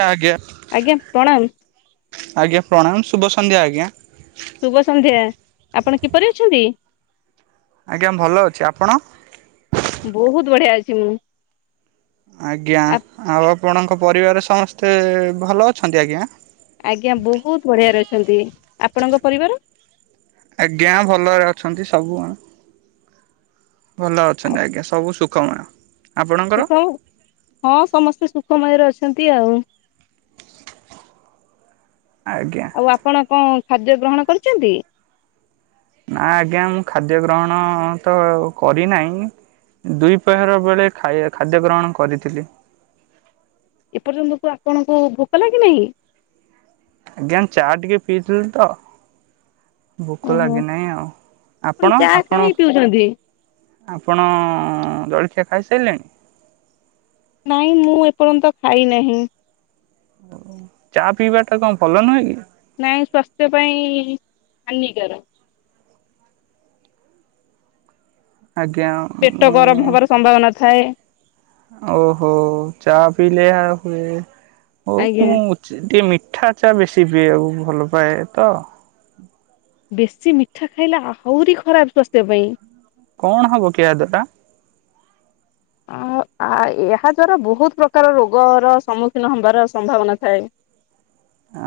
ଆଜ୍ଞା ଆଜ୍ଞା ପ୍ରଣାମ ଆଜ୍ଞା ଆଜ୍ଞା ପ୍ରଣାମ ଶୁଭ ସନ୍ଧ୍ୟା ଆଜ୍ଞା। ଶୁଭ ସନ୍ଧ୍ୟା ଆପଣ କିପରି ଅଛନ୍ତି? ଆଜ୍ଞା ଭଲ ଅଛି ଆପଣ? ବହୁତ୍ ବଢ଼ିଆ ଅଛି ମୁଁ। ଆଜ୍ଞା ଆଉ ଆପଣଙ୍କ ପରିବାର ସମସ୍ତେ ଭଲ ଅଛନ୍ତି ଆଜ୍ଞା? ଆଜ୍ଞା ବହୁତ୍ ବଢ଼ିଆରେ ଅଛନ୍ତି ଆପଣଙ୍କ ପରିବାର? ଆଜ୍ଞା ଭଲରେ ଅଛନ୍ତି ସବୁ ଗଣ ଭଲ ଅଛନ୍ତି ଆଜ୍ଞା ସବୁ ସୁଖମୟ। ଆପଣଙ୍କର ସୁଖ ହଁ ସମସ୍ତେ ସୁଖମୟରେ ଅଛନ୍ତି ଆଉ। ଆଜ୍ଞା। ଆଉ ଆପଣ କଣ ଖାଦ୍ୟ ଗ୍ରହଣ କରିଚନ୍ତି? ନା ଆଜ୍ଞା ମୁଁ ଖାଦ୍ୟ ଗ୍ରହଣତ କରିନାଇଁ ଦୁଇ ପ୍ରହର ବେଳେ ଖା ଖାଦ୍ୟ ଗ୍ରହଣ କରିଥିଲି। ଏପର୍ଯ୍ୟନ୍ତ କଁ ଆପଣଙ୍କୁ ଭୋକ ଲାଗିନାହିଁ? ଆଜ୍ଞା ଚା ଟିକେ ପିଇଥିଲିତ। ଭୋକ ଓହୋ ଲାଗେନାହିଁ ଆଉ ଆପଣ ଚା ଆପଣ କାହିଁ ପିଉଛନ୍ତି? ଆପଣ ଜଳଖିଆ ଖାଇସାରିଲେଣି? ନାଇଁ ମୁଁ ଏପର୍ଯ୍ୟନ୍ତ ଖାଇ ନାହିଁ। ଚା ପିଇବାଟା କଣ ଭଲ ନୁହେଁ କି? ନାଇଁ ସ୍ଵାସ୍ଥ୍ୟ ପାଇଁ ହାନିକାର। ଆଜ୍ଞା। ପେଟ ଗରମ ମୁଁ ହବାର ସମ୍ଭାବନା ଥାଏ। ଓହୋ ଚା ପିଇଲେ ଏହା ହୁଏ ଓ ଆଜ୍ଞା ମୁଁ ଟିକେ ମିଠା ଚା ବେଶୀ ପିଇବାକୁ ଭଲ ପାଏ ତ ବେଶୀ ମିଠା ଖାଇଲା ଆହୁରି ଖରାପ ସ୍ୱାସ୍ଥ୍ୟ ପାଇଁ। କଣ ହବ କି ଏହା ଦ୍ୱାରା। ଅ ଆ ଏହା ଦ୍ଵାରା ବହୁତ ପ୍ରକାର ରୋଗର ସମ୍ମୁଖୀନ ହବାର ସମ୍ଭାବନା ଥାଏ।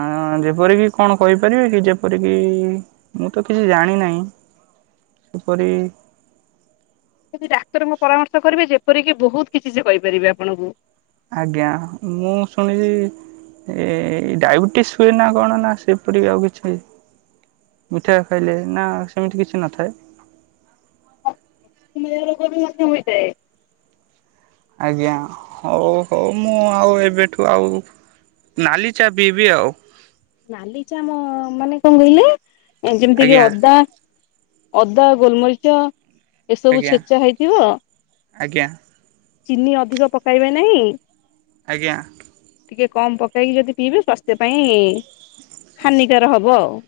ଆଁ ଯେପରିକି କଣ କହିପାରିବେ କି ଯେପରିକି ମୁଁ ତ କିଛି ଜାଣି ନାହିଁ କିପରି ଯଦି ଡାକ୍ତରଙ୍କ ପରାମର୍ଶ କରିବେ ଯେପରିକି ବହୁତ କିଛି ସେ କହିପାରିବେ ଆପଣଙ୍କୁ। ଆଜ୍ଞା ମୁଁ ଶୁଣିଚି ଏ ଡାଇବେଟିସ୍ ହୁଏ ନା କଣ ନା ସେପରିକି ଆଉ କିଛି ମିଠା ଖାଇଲେ ନା ସେମିତି କିଛି ନଥାଏ। [unintelligible] ରୋଗ ବି ମଧ୍ୟ ହୋଇଥାଏ। ଆଜ୍ଞା ହଉ ହଉ ମୁଁ ଆଉ ଏବେଠୁ ଆଉ ନାଲି ଚା ପିଇବି ଆଉ। ନାଲି ଚା ମ ମାନେ କଣ କହିଲେ ଅ ଯେମିତି କି ଆଜ୍ଞା ଅଦା ଅଦା ଗୋଲମରିଚ ଏସବୁ ଆଜ୍ଞା ଛେଚା ହେଇଥିବ ଆଜ୍ଞା ଚିନି ଅଧିକ ପକାଇବେ ନାହିଁ। ଆଜ୍ଞା। ଟିକେ କମ ପକାଇକି ଯଦି ପିଇବେେ ସ୍ବାସ୍ଥ୍ୟ ପାଇଁ ହାନିକାର ହବ ଆଉ।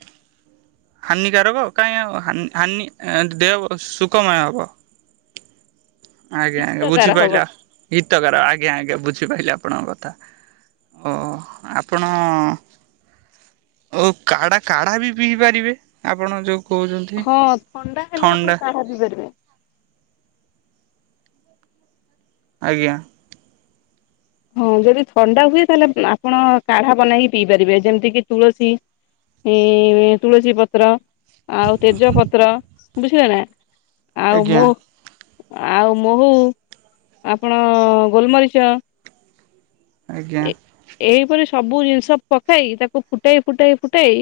ହାନିକାରକ କାହିଁ ଆଉ ହାନି ଏଁ ଦେହ ବ ସୁଖମୟ ହବ। ଆଜ୍ଞା ଆଜ୍ଞା ହିତକାର ହବ ବୁଝିପାଇଲ ହିତକାର ଆଜ୍ଞା ଆଜ୍ଞା ବୁଝିପାଇଲି ଆପଣଙ୍କ କଥା। ହୋ ଆପଣ ଓ କାଢା କାଢ଼ା ବି ପିଇ ପାରିବେ ଆପଣ ଯୋଉ କହୁଛନ୍ତି ଖ ଥଣ୍ଡା ହେଲେ ଥଣ୍ଡା ଆପଣ କାଢ଼ା ପି ପାରିବେ। ଆଜ୍ଞା। ହଁ ଯଦି ଥଣ୍ଡା ହୁଏ ତାହେଲେ ଆପ ଆପଣ କାଢା ବନେଇକି ପିଇ ପାରିବେ ଯେମିତି କି ତୁଳସୀ ଏ ତୁଳସୀ ପତ୍ର ଆଉ ତେଜ ପତ୍ର ବୁଝିଲେ ନା। ଆଉ ମୋ ଆଜ୍ଞା ଆଉ ମୋହୁ ଆପଣ ଗୋଲମରିଚ ଆଜ୍ଞା ଏ ଏଇ ପରି ସବୁ ଜିନିଷ ପକେଇ ତାକୁ ଫୁଟେଇ ଫୁଟେଇ ଫୁଟେଇ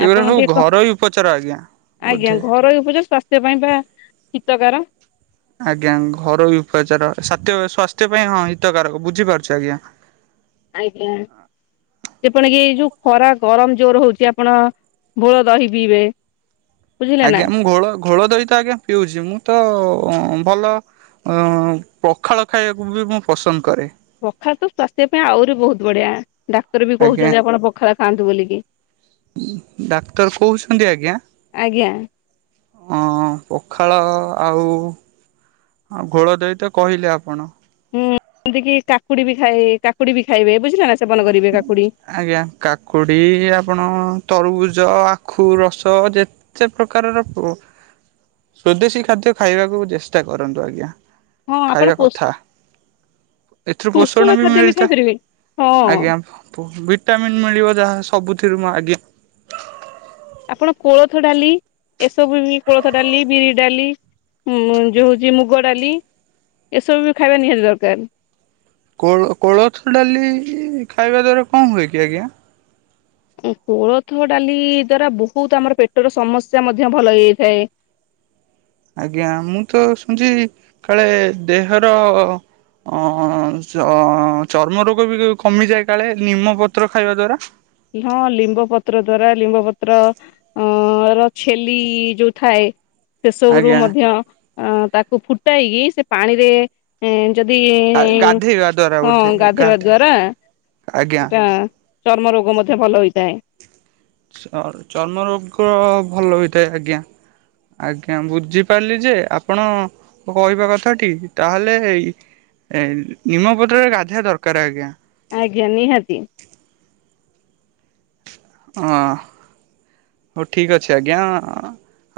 ଏଗୁରା ଆପଣ ସବୁ ଟିକେ କ ଘରୋଇ ଉପଚାର ଆଜ୍ଞା। ଆଜ୍ଞା ବୋଧେ ଘରୋଇ ଉପଚାର ଶ୍ୱା ସେ ପାଇଁ ବା ହିତକାର। ଆଜ୍ଞା ଘରୋଇ ଉପଚାର ସାତ୍ୟ ସ୍ଵାସ୍ଥ୍ୟ ପାଇଁ ହଁ ହିତକାରକ ବୁଝିପାରୁଚି ଆଜ୍ଞା। ଆଜ୍ଞା। ଯେପରିକି ଏଇ ଯୋଉ ଖରା ଗରମ ଜୋର ହୋଉଛି ଆପଣ ଘୋଳ ଦହି ପିଇବେ। ବୁଝିଲେ ନା ଆଜ୍ଞା ମୁଁ ଘୋଳ ଘୋଳ ଦହି ତ ଆଜ୍ଞା ପିଉଛି ମୁଁ ତ ଅଁ ଭଲ ଅଁ ପଖାଳ ଖାଇବାକୁ ବି ମୁଁ ପସନ୍ଦ କରେ। ପଖାଳ ତ ସ୍ଵାସ୍ଥ୍ୟ ପାଇଁ ଆହୁରି ବହୁତ ବଢିଆ ଡାକ୍ତର ବି ଆଜ୍ଞା। କହୁଛନ୍ତି ଆପଣ ପଖାଳ ଖାଆନ୍ତୁ ବୋଲିକି। ଡାକ୍ତର କୋଉଛନ୍ତି ଆଜ୍ଞା? ଆଜ୍ଞା ଅଁ ପଖାଳ ଆଉ ଆଉ ଘୋଳ ଦଇ ତ କହିଲେ ଆପଣ। ହୁଁ ଯେମିତି କି କାକୁଡି ବି ଖାଇ କାକୁଡି ବି ଖାଇବେ ବୁଝିଲ ନା ସେବନ କରିବେ କାକୁଡି ଆଜ୍ଞା। କାକୁଡ଼ି ଆପଣ ତରବୁଜ ଆଖୁ ରସ ଯେ ଚେ ପ୍ରକାରର ଓ ସ୍ଵଦେଶୀ ଖାଦ୍ୟ ଖାଇବାକୁ ଚେଷ୍ଟା କରନ୍ତୁ ଆଜ୍ଞା। ହଁ ଆପଣ ଖାଇବା ପୋଷ କଥା ଏଥିରୁ ପୋଷଣ ବି ଖାଦ୍ୟ ମିଳିଥା ଖାଇପାରିବେ ହଁ ଆଜ୍ଞା ପ ଭିଟାମିନ୍ ମିଳିବ ଯାହା ସବୁଥିରୁ ମ ଆଜ୍ଞା। ଆପଣ କୋଳଥ ଡାଲି ଏସବୁ ବି କୋଳଥ ଡାଲି, ବିରି ଡାଲି। ହୁଁ ଯୋଉ ହଉଛି ମୁଗ ଡାଲି ଏସବୁ ବି ଖାଇବା ନିହାତି ଦରକାର। କୋଳ କୋଳଥ ଡାଲି ଖାଇବା ଦ୍ଵାରା କଣ ହୁଏ କି ଆଜ୍ଞା? ଉଁ କୋଳଥ ଡାଲି ଦ୍ଵାରା ବହୁତ ଆମର ପେଟର ସମସ୍ୟା ମଧ୍ୟ ଭଲ ହେଇଥାଏ। ଆଜ୍ଞା ମୁଁ ତ ଶୁଣିଛି କାଳେ ଦେହର। ଅଁ ଚ ଅଁ ଚର୍ମ ରୋଗ ବି କମିଯାଏ କାଳେ ନିମ ପତ୍ର ଖାଇବା ଦ୍ଵାରା। ହଁ ଲିମ୍ବ ପତ୍ର ଦ୍ଵାରା ଲିମ୍ବ ପତ୍ର। ଅ ର ଛେଲି ଯୋଉ ଥାଏ। ସେସବୁରୁୁ ଆଜ୍ଞା ମଧ୍ୟ ଅ ତାକୁ ଫୁଟାଇକି ସେ ପାଣିରେ। ଏଁ ଯଦି ଗାଧେଇବା ଦ୍ଵାରା ହଁ ବୋଧେ ଗାଧେଇବା ଗାଧେ ଦ୍ଵାରା। ଆଜ୍ଞା। ସେଟା ଚର୍ମ ରୋଗ ମଧ୍ୟ ଭଲ ହୋଇଥାଏ। [unintelligible] ଚର୍ମ ରୋଗ ଭଲ ହୋଇଥାଏ ଆଜ୍ଞା। ଆଜ୍ଞା ବୁଝିପାରିଲି ଯେ ଆପଣ। ମୋ କହିବା କଥାଟି ତାହେଲେ ଏଇ ଏ ନିମପତ୍ରରେ ଗାଧେଇବା ଦରକାର ଆଜ୍ଞା। ଆଜ୍ଞା ନିହାତି। ଅଁ। ହଉ ଠିକ୍ ଅଛି ଆଜ୍ଞା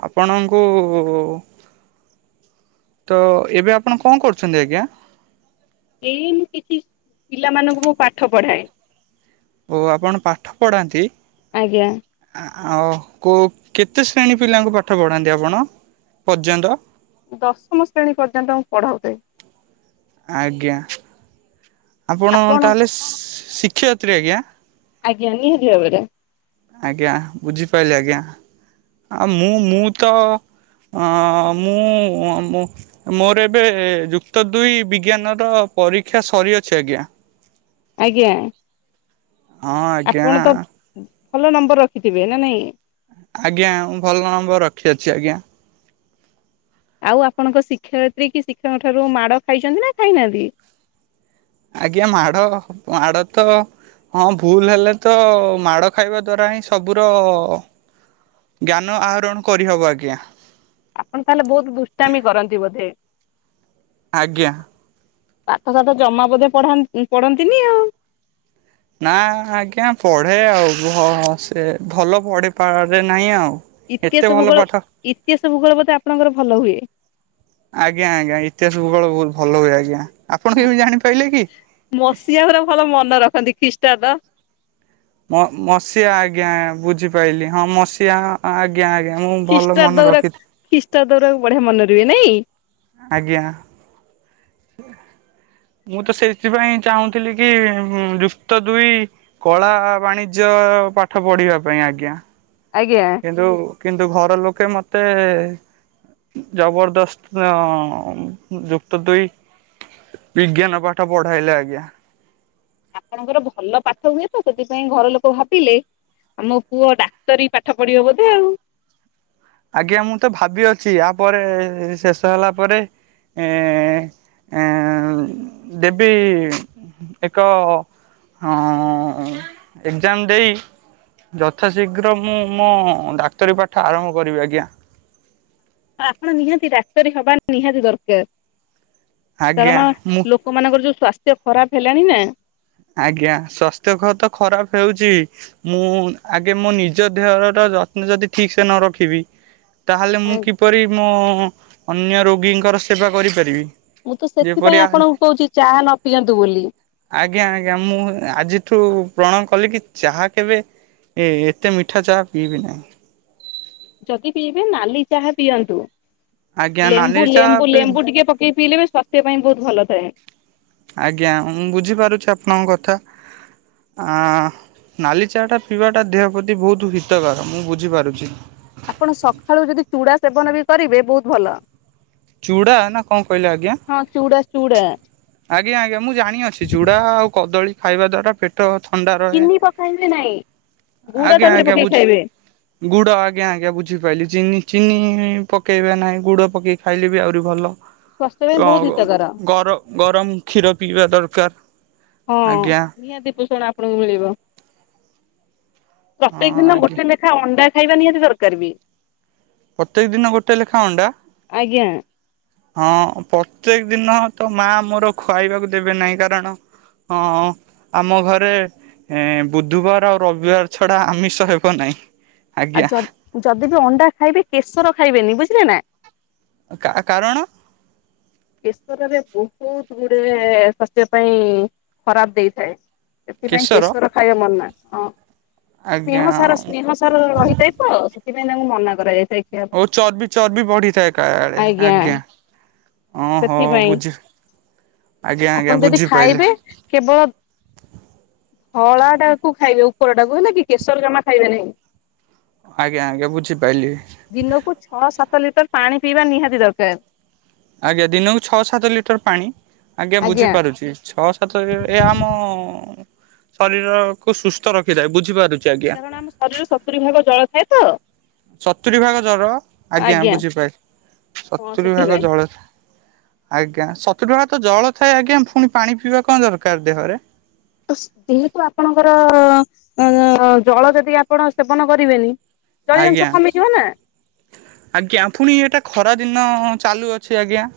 ଆପଣଙ୍କୁ। ତ ଏବେ ଆପଣ କଣ କରୁଛନ୍ତି ଆଜ୍ଞା? ଏଇ ମୁଁ କିଛି ପିଲାମାନଙ୍କୁ ମୁଁ ପାଠ ପଢାଏ। ଓ ଆପଣ ପାଠ ପଢ଼ାନ୍ତି। ଆଜ୍ଞା। ଆଁ ଆଉ କଉ କେତେ ଶ୍ରେଣୀ ପିଲାଙ୍କୁ ପାଠ ପଢ଼ାନ୍ତି ଆପଣ ପର୍ଯ୍ୟନ୍ତ? ଦଶମ ଶ୍ରେଣୀ ପର୍ଯ୍ୟନ୍ତ ମୁଁ ପଢଉଛି। ଆଜ୍ଞା। ଆପଣ ତାହେଲେ ସି ଶିକ୍ଷୟତ୍ରୀ ଆଜ୍ଞା? ଆଜ୍ଞା ନିହାତି ଭାବରେ। ଆଜ୍ଞା ବୁଝିପାରିଲି ଆଜ୍ଞା ଆଉ ମୁଁ ମୁଁ ତ। ଅଁ ମୁଁ ଅଁ ମୁଁ। ମୋର ଏବେ ଯୁକ୍ତ ଦୁଇ ବିଜ୍ଞାନ ର ପରୀକ୍ଷା ସରିଅଛି ଆଜ୍ଞା। [inaudible] ଆଜ୍ଞା। ହଁ ଆଜ୍ଞା। ଆପଣ ତ ଭଲ ନମ୍ବର ରଖିଥିବେ ନା ନାଇଁ? ଆଜ୍ଞା ମୁଁ ଭଲ ନମ୍ବର ରଖିଅଛି ଆଜ୍ଞା। ଆଉ ଆପଣଙ୍କ ଶିକ୍ଷୟତ୍ରୀ କି ଶିକ୍ଷକଙ୍କ ଠାରୁ ମାଡ ଖାଇଛନ୍ତି ନା ଖାଇନାହାନ୍ତି? ଆଜ୍ଞା ମାଡ ଅ ମାଡ ତ। ହଁ ଭୁଲ ହେଲେ ତ ମାଡ଼ ଖାଇବା ଦ୍ଵାରା ହିଁ ସବୁର। ଜ୍ଞାନ ଆହରଣ କରିହବ ଆଜ୍ଞା। ଆପଣ ତାହେଲେ ବହୁତ ଦୁଷ୍ଟାମି କରନ୍ତି ବୋଧେ? ଆଜ୍ଞା। ପାଠ ସାଠ ଜମା ବୋଧେ ପଢା ଇଁ ପଢନ୍ତିନି ଆଉ। ନା ଆଜ୍ଞା ପଢେ ଆଉ ଭ ସେ ଭଲ ପଢିପାରେ ନାହିଁ ଆଉ। ଏତେ ଇତିହାସ ଭଲ ଭୂଗୋଳ ପାଠ ଇତିହାସ ଭୂଗୋଳ ବୋଧେ ଆପଣଙ୍କର ଭଲ ହୁଏ? ଆଜ୍ଞା ଆଜ୍ଞା ଇତିହାସ ଭୂଗୋଳ ବହୁତ ଭଲ ହୁଏ ଆଜ୍ଞା ଆପଣ କେମିତି ଜାଣିପାଇଲେ କି? ମସିହା ହୁରା ଭଲ ମନେ ରଖନ୍ତି ଖ୍ରୀଷ୍ଟାବ୍ଦ। ମ-ମସିହା ଆଜ୍ଞା ବୁଝିପାଇଲି ହଁ ମସିହା ଆ ଆ ଆଜ୍ଞା ଆଜ୍ଞା ମୁଁ ଭଲ ମନେ ଖ୍ରୀଷ୍ଟାବ୍ଦ ଗୁରା ରଖି ଖ୍ରୀଷ୍ଟାବ୍ଦ ଗୁରାକ ବଢିଆ ମନେ ରୁହେ ନାଇଁ। ଆଜ୍ଞା। ମୁଁ ତ ସେଇଥିପାଇଁ ଚାହୁଁଥିଲି କି ଉଁ ଯୁକ୍ତ ଦୁଇ କଳା ବାଣିଜ୍ୟ ପାଠ ପଢିବା ପାଇଁ ଆଜ୍ଞା। ଆଜ୍ଞା। କିନ୍ତୁ କିନ୍ତୁ ଘର ଲୋକେ ମତେ ଜବରଦସ୍ତ ଅଁ ଯୁକ୍ତ ଦୁଇ ବିଜ୍ଞାନ ପାଠ ପଢାଇଲେ ଆଜ୍ଞା। ଆପଣଙ୍କର ଭଲ ପାଠ ହୁଏ ତ ସେଥିପାଇଁ ଘର ଲୋକ ଭାବିଲେ ଆମ ପୁଅ ଡାକ୍ତରୀ ପାଠ ପଢିବ ବୋଧେ ଆଉ। ଆଜ୍ଞା ମୁଁ ତ ଭାବି ଅଛି ଆ ପରେ ଶେଷ ହେଲା ପରେ ଏଁ ଏଁ ଦେବି। ଏକ ଅଁ ଏକଜାମ୍ ଦେଇ ଯଥା ଶୀଘ୍ର ମୁଁ ମୋ ଡାକ୍ତରୀ ପାଠ ଆରମ୍ଭ କରିବି ଆଜ୍ଞା। ଆପଣ ନିହାତି ଡାକ୍ତରୀ ହବା ନିହାତି ଦରକାର ଆଜ୍ଞା କାରଣ ମୁଁ ଲୋ କ ମାନଙ୍କର ଯୋଉ ସ୍ୱାସ୍ଥ୍ୟ ଖରାପ ହେଲାଣି ନା। ଆଜ୍ଞା ସ୍ୱାସ୍ଥ୍ୟ ଖ ତ ଖରାପ ହେଉଚି। ମୁଁ ଆଗେ ମୋ ନିଜ ଦେହର ଯତ୍ନ ଯଦି ଠିକ୍ ସେ ନ ରଖିବି। ତାହେଲେ ମୁଁ କିପରି ମୋ ଅନ୍ୟ ରୋଗୀଙ୍କର ସେବା କରିପାରିବି। ମୁଁ ତ ଯେପରି ସେଥିପାଇଁ ଆ ଆପଣଙ୍କୁ କହୁଚି ଚାହା ନ ପିଅନ୍ତୁ ବୋଲି। ଜ୍ଞା ଆଜ୍ଞା ମୁଁ ଆଜିଠୁ ପଣ କଲି କି ଚାହା କେବେ ଏ ଏତେ ମିଠା ଚାହା ପିଇବି ନାହିଁ। ଯଦି ପିଇବେ ନାଲି ଚାହା ପିଅନ୍ତୁ। ଆଜ୍ଞା ନାଲି ଲେମ୍ବୁ ଚାହା ଲେମ୍ବୁ ପିଇବି ଲେମ୍ବୁ ଟିକିଏ ପକେଇ ପିଇଲେ ବି ସ୍ଵାସ୍ଥ୍ୟ ପାଇଁ ବହୁତ ଭଲ ଥାଏ। ଆଜ୍ଞା ମୁଁ ବୁଝିପାରୁଛି ଆପଣଙ୍କ କଥା ଆଁ। ନାଲି ଚାହାଟା ପିଇବାଟା ଦେହ ପ୍ରତି ବହୁତ ହିତକର ମୁଁ ବୁଝିପାରୁଚି। ଆପଣ ସଖାଳୁ ଯଦି ଚୁଡା ସେବନ ବି କରିବେ ବହୁତ ଭଲ। ଚୁଡା ନା କଣ କହିଲେ ଆଜ୍ଞା। ହଁ ଚୁଡା ଚୁଡା। ଆଜ୍ଞା ଆଜ୍ଞା ମୁଁ ଜାଣିଅଛି ଚୁଡ଼ା ଆଉ କଦଳୀ ଖାଇବା ଦ୍ଵାରା ପେ ଟ ଥଣ୍ଡା ରହେ ଚିନି ଗୁଡ ତା ଆଜ୍ଞା ଦେହରେ ଆଜ୍ଞା ପକେଇ ବୁଝ୍ ଖାଇବେ। ଗୁଡ ଆଜ୍ଞା ଆଜ୍ଞା ବୁଝିପାଇଲିି ଚିନି ଚିନି ପକେଇବା ନାହିଁ ଗୁଡ ପକେଇ ଖାଇଲେ ବି ଆହୁରି ଭଲ। ସ୍ୱାସ୍ଥ୍ୟ ପାଇଁ ବହୁତ ଅଁ ହିତକର। ଗର-ଗରମ କ୍ଷୀର ପିଇବା ଦରକାର। ହଁ ଆଜ୍ଞା। ନିହାତି ପୋଷଣ ଆପଣଙ୍କୁ ମିଳିବ। ହଁ ପ୍ରତ୍ୟେକ ଦିନ ଆଜ୍ଞା ଗୋଟେ ନେଖା ଅଣ୍ଡା ଖାଇବା ନିହାତି ଦରକାର ବି। ପ୍ରତ୍ୟେକ ଦିନ ଗୋଟେ ଲେଖା ଅଣ୍ଡା? ଆଜ୍ଞା। ହଁ ପ୍ରତ୍ୟେକ ଦିନ ତ ମା ମୋର ଖାଇବାକୁ ଦେବେ ନାହିଁ କାରଣ ହଁ ଆମ ଘରେ ଏଁ ବୁଧବାର ଆଉ ରବିବାର ଛଡା ଆମିଷ ହେବ ନାଇଁ। ଆଉ ଯ ଯଦି ବି ଅଣ୍ଡା ଖାଇବେ କେଶର ଖାଇବେନି ବୁଝିଲେ ନା? କା କାରଣ? କେଶରରେ ବହୁତ ଗୁଡେ ସ୍ୱାସ୍ଥ୍ୟ ପାଇଁ ଖରାପ ଦେଇଥାଏ। ସେଥିପାଇଁ କେଶର ଖାଇବା ମନା ଅ ସ୍ନେହ ଆଜ୍ଞା ସାର ସ୍ନେହ ସା ତାର ରହିଥାଏ ତ ସେଥିପାଇଁ ତାଙ୍କୁ ମନା କରାଯାଇଥାଏ। ଖିଆ ପାଇଁ। ଓ ଚର୍ବ ଚର୍ବି ବଢିଥାଏ କାଳେ ଆଜ୍ଞା। ଓଁ ହୋ ସେଥିପାଇଁ ବୁଝି ଆଜ୍ଞା ଆପଣ ଆଜ୍ଞା ଯଦି ବୁଝିପାଇଲି। ଖାଇବେ କେବଳ ଧଳା ଟା କୁ ଖାଇବେ ଉପରଟାକୁ ହେଲା କି କେଶର ଜମା ଖାଇବେ ନାହିଁ। ଆଜ୍ଞା ଆଜ୍ଞା ବୁଝିପାଇଲି। ଦିନକୁ ଛଅ ସାତ ଲିଟର ପାଣି ପିଇବା ନିହାତି ଦରକାର। ଆଜ୍ଞା ଦିନକୁ ଛଅ ସାତ ଲିଟର ପାଣି ଆଜ୍ଞା ବୁଝିପାରୁଛି ଛଅ ସାତ ଏ ଆମ ଶରୀରକୁୁ ସୁସ୍ଥ ରଖିଥାଏ। ବୁଝିପାରୁ କାରଣ ଆମ ଶରୀରରେ ସତୁରି ଭାଗ ଜଳ ଥାଏ ତ। ସତୁରି ଭାଗ ଜର ଆଜ୍ଞା ବୁଝିପାଇଲି ହଁ ସତୁରି ଭାଗ ସେଥିପାଇଁ। ଜଳ ଥା ଆଜ୍ଞା ସତୁରି ଭାଗତ ଜଳ ଥାଏ ଆଜ୍ଞା ପୁଣି ପାଣି ପିଇବା କଣ ଦରକାର ଦେହରେ? ତ ଯେହେତୁ ଆପଣଙ୍କର ଅ ଜଳ ଯଦି ଆପଣ ସେବନ କରିବେନି ଜଳୀୟ ଅଂଶ ଆଜ୍ଞା। କମିଯିବ ନା ଆଜ୍ଞା ଫୁଣି ଏଟା ଖରା ଦିନ ଚାଲୁଅଛି ଆଜ୍ଞା।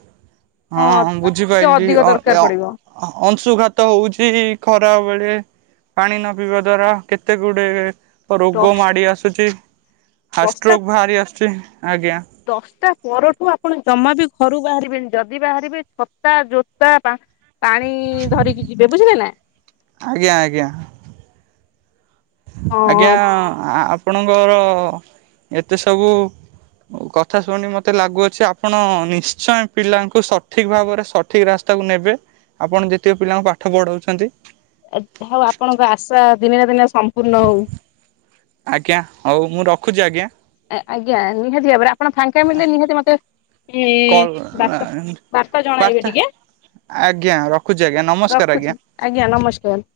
ହଁ ହଁ ତାଠୁ ଟିକେ ବୁଝିପାଇଲି ଅଧିକ ଦରକାର ଅ ଅଁ। ପଡିବ ଅଂ ଅଂଶୁଘାତ ହଉଛି ଖରା ବେଳେ। ପାଣି ନ ପିଇବା ଦ୍ଵାରା କେତେ ଗୁଡେ ରୋଗ ଦଶ ମାଡି ଆସୁଛି। ଦଶଟା ହାର୍ଷ୍ଟ୍ରୋକ୍ ଭାହାରି ଆସୁଛି ଆଜ୍ଞା। ଦଶଟା ପରଠୁ ଆପଣ ଜମା ବି ଘରୁ ବାହାରିବେନି ଯଦି ବାହାରିବେ ଛତା ଜୋତା ବା ପାଣି ଧରିକି ଯିବେ ବୁଝିଲେ ନା? ଆଜ୍ଞା ଆଜ୍ଞା। ଆଜ୍ଞା ହଁ ଆ ଆପଣଙ୍କର ଏତେ ସବୁ କଥା ଶୁଣି ମତେ ଲାଗୁଅଛି ଆପଣ ନିଶ୍ଚୟ ପିଲାଙ୍କୁ ସଠିକ ଭାବରେ ସ ଠିକ ରାସ୍ତାକୁ ନେବେ ଆପଣ ଯେତିକ ପିଲାଙ୍କୁ ପାଠ ପଢଉଛନ୍ତି। ଏ ଆପଣଙ୍କ ଆଶା ଦିନେ ନା ଦିନେ ସମ୍ପୂର୍ଣ୍ଣ ହଉ। ଆଜ୍ଞା ହଉ ମୁଁ ରଖୁଛି ଆଜ୍ଞା। ଆଜ୍ଞା ନିହାତି ଭାବରେ ଆପଣ ଫାଙ୍କା ମିଳିଲେ ନିହାତି ମତେ ଏ କଲ୍ ବାତା ବାର୍ତ୍ତା ଜଣାଇବେ ଟିକେ ଆ ରଖୁଛି ଆଜ୍ଞା ନମସ୍କାର ରଖୁଛି ଆଜ୍ଞା। ଆଜ୍ଞା ନମସ୍କାର।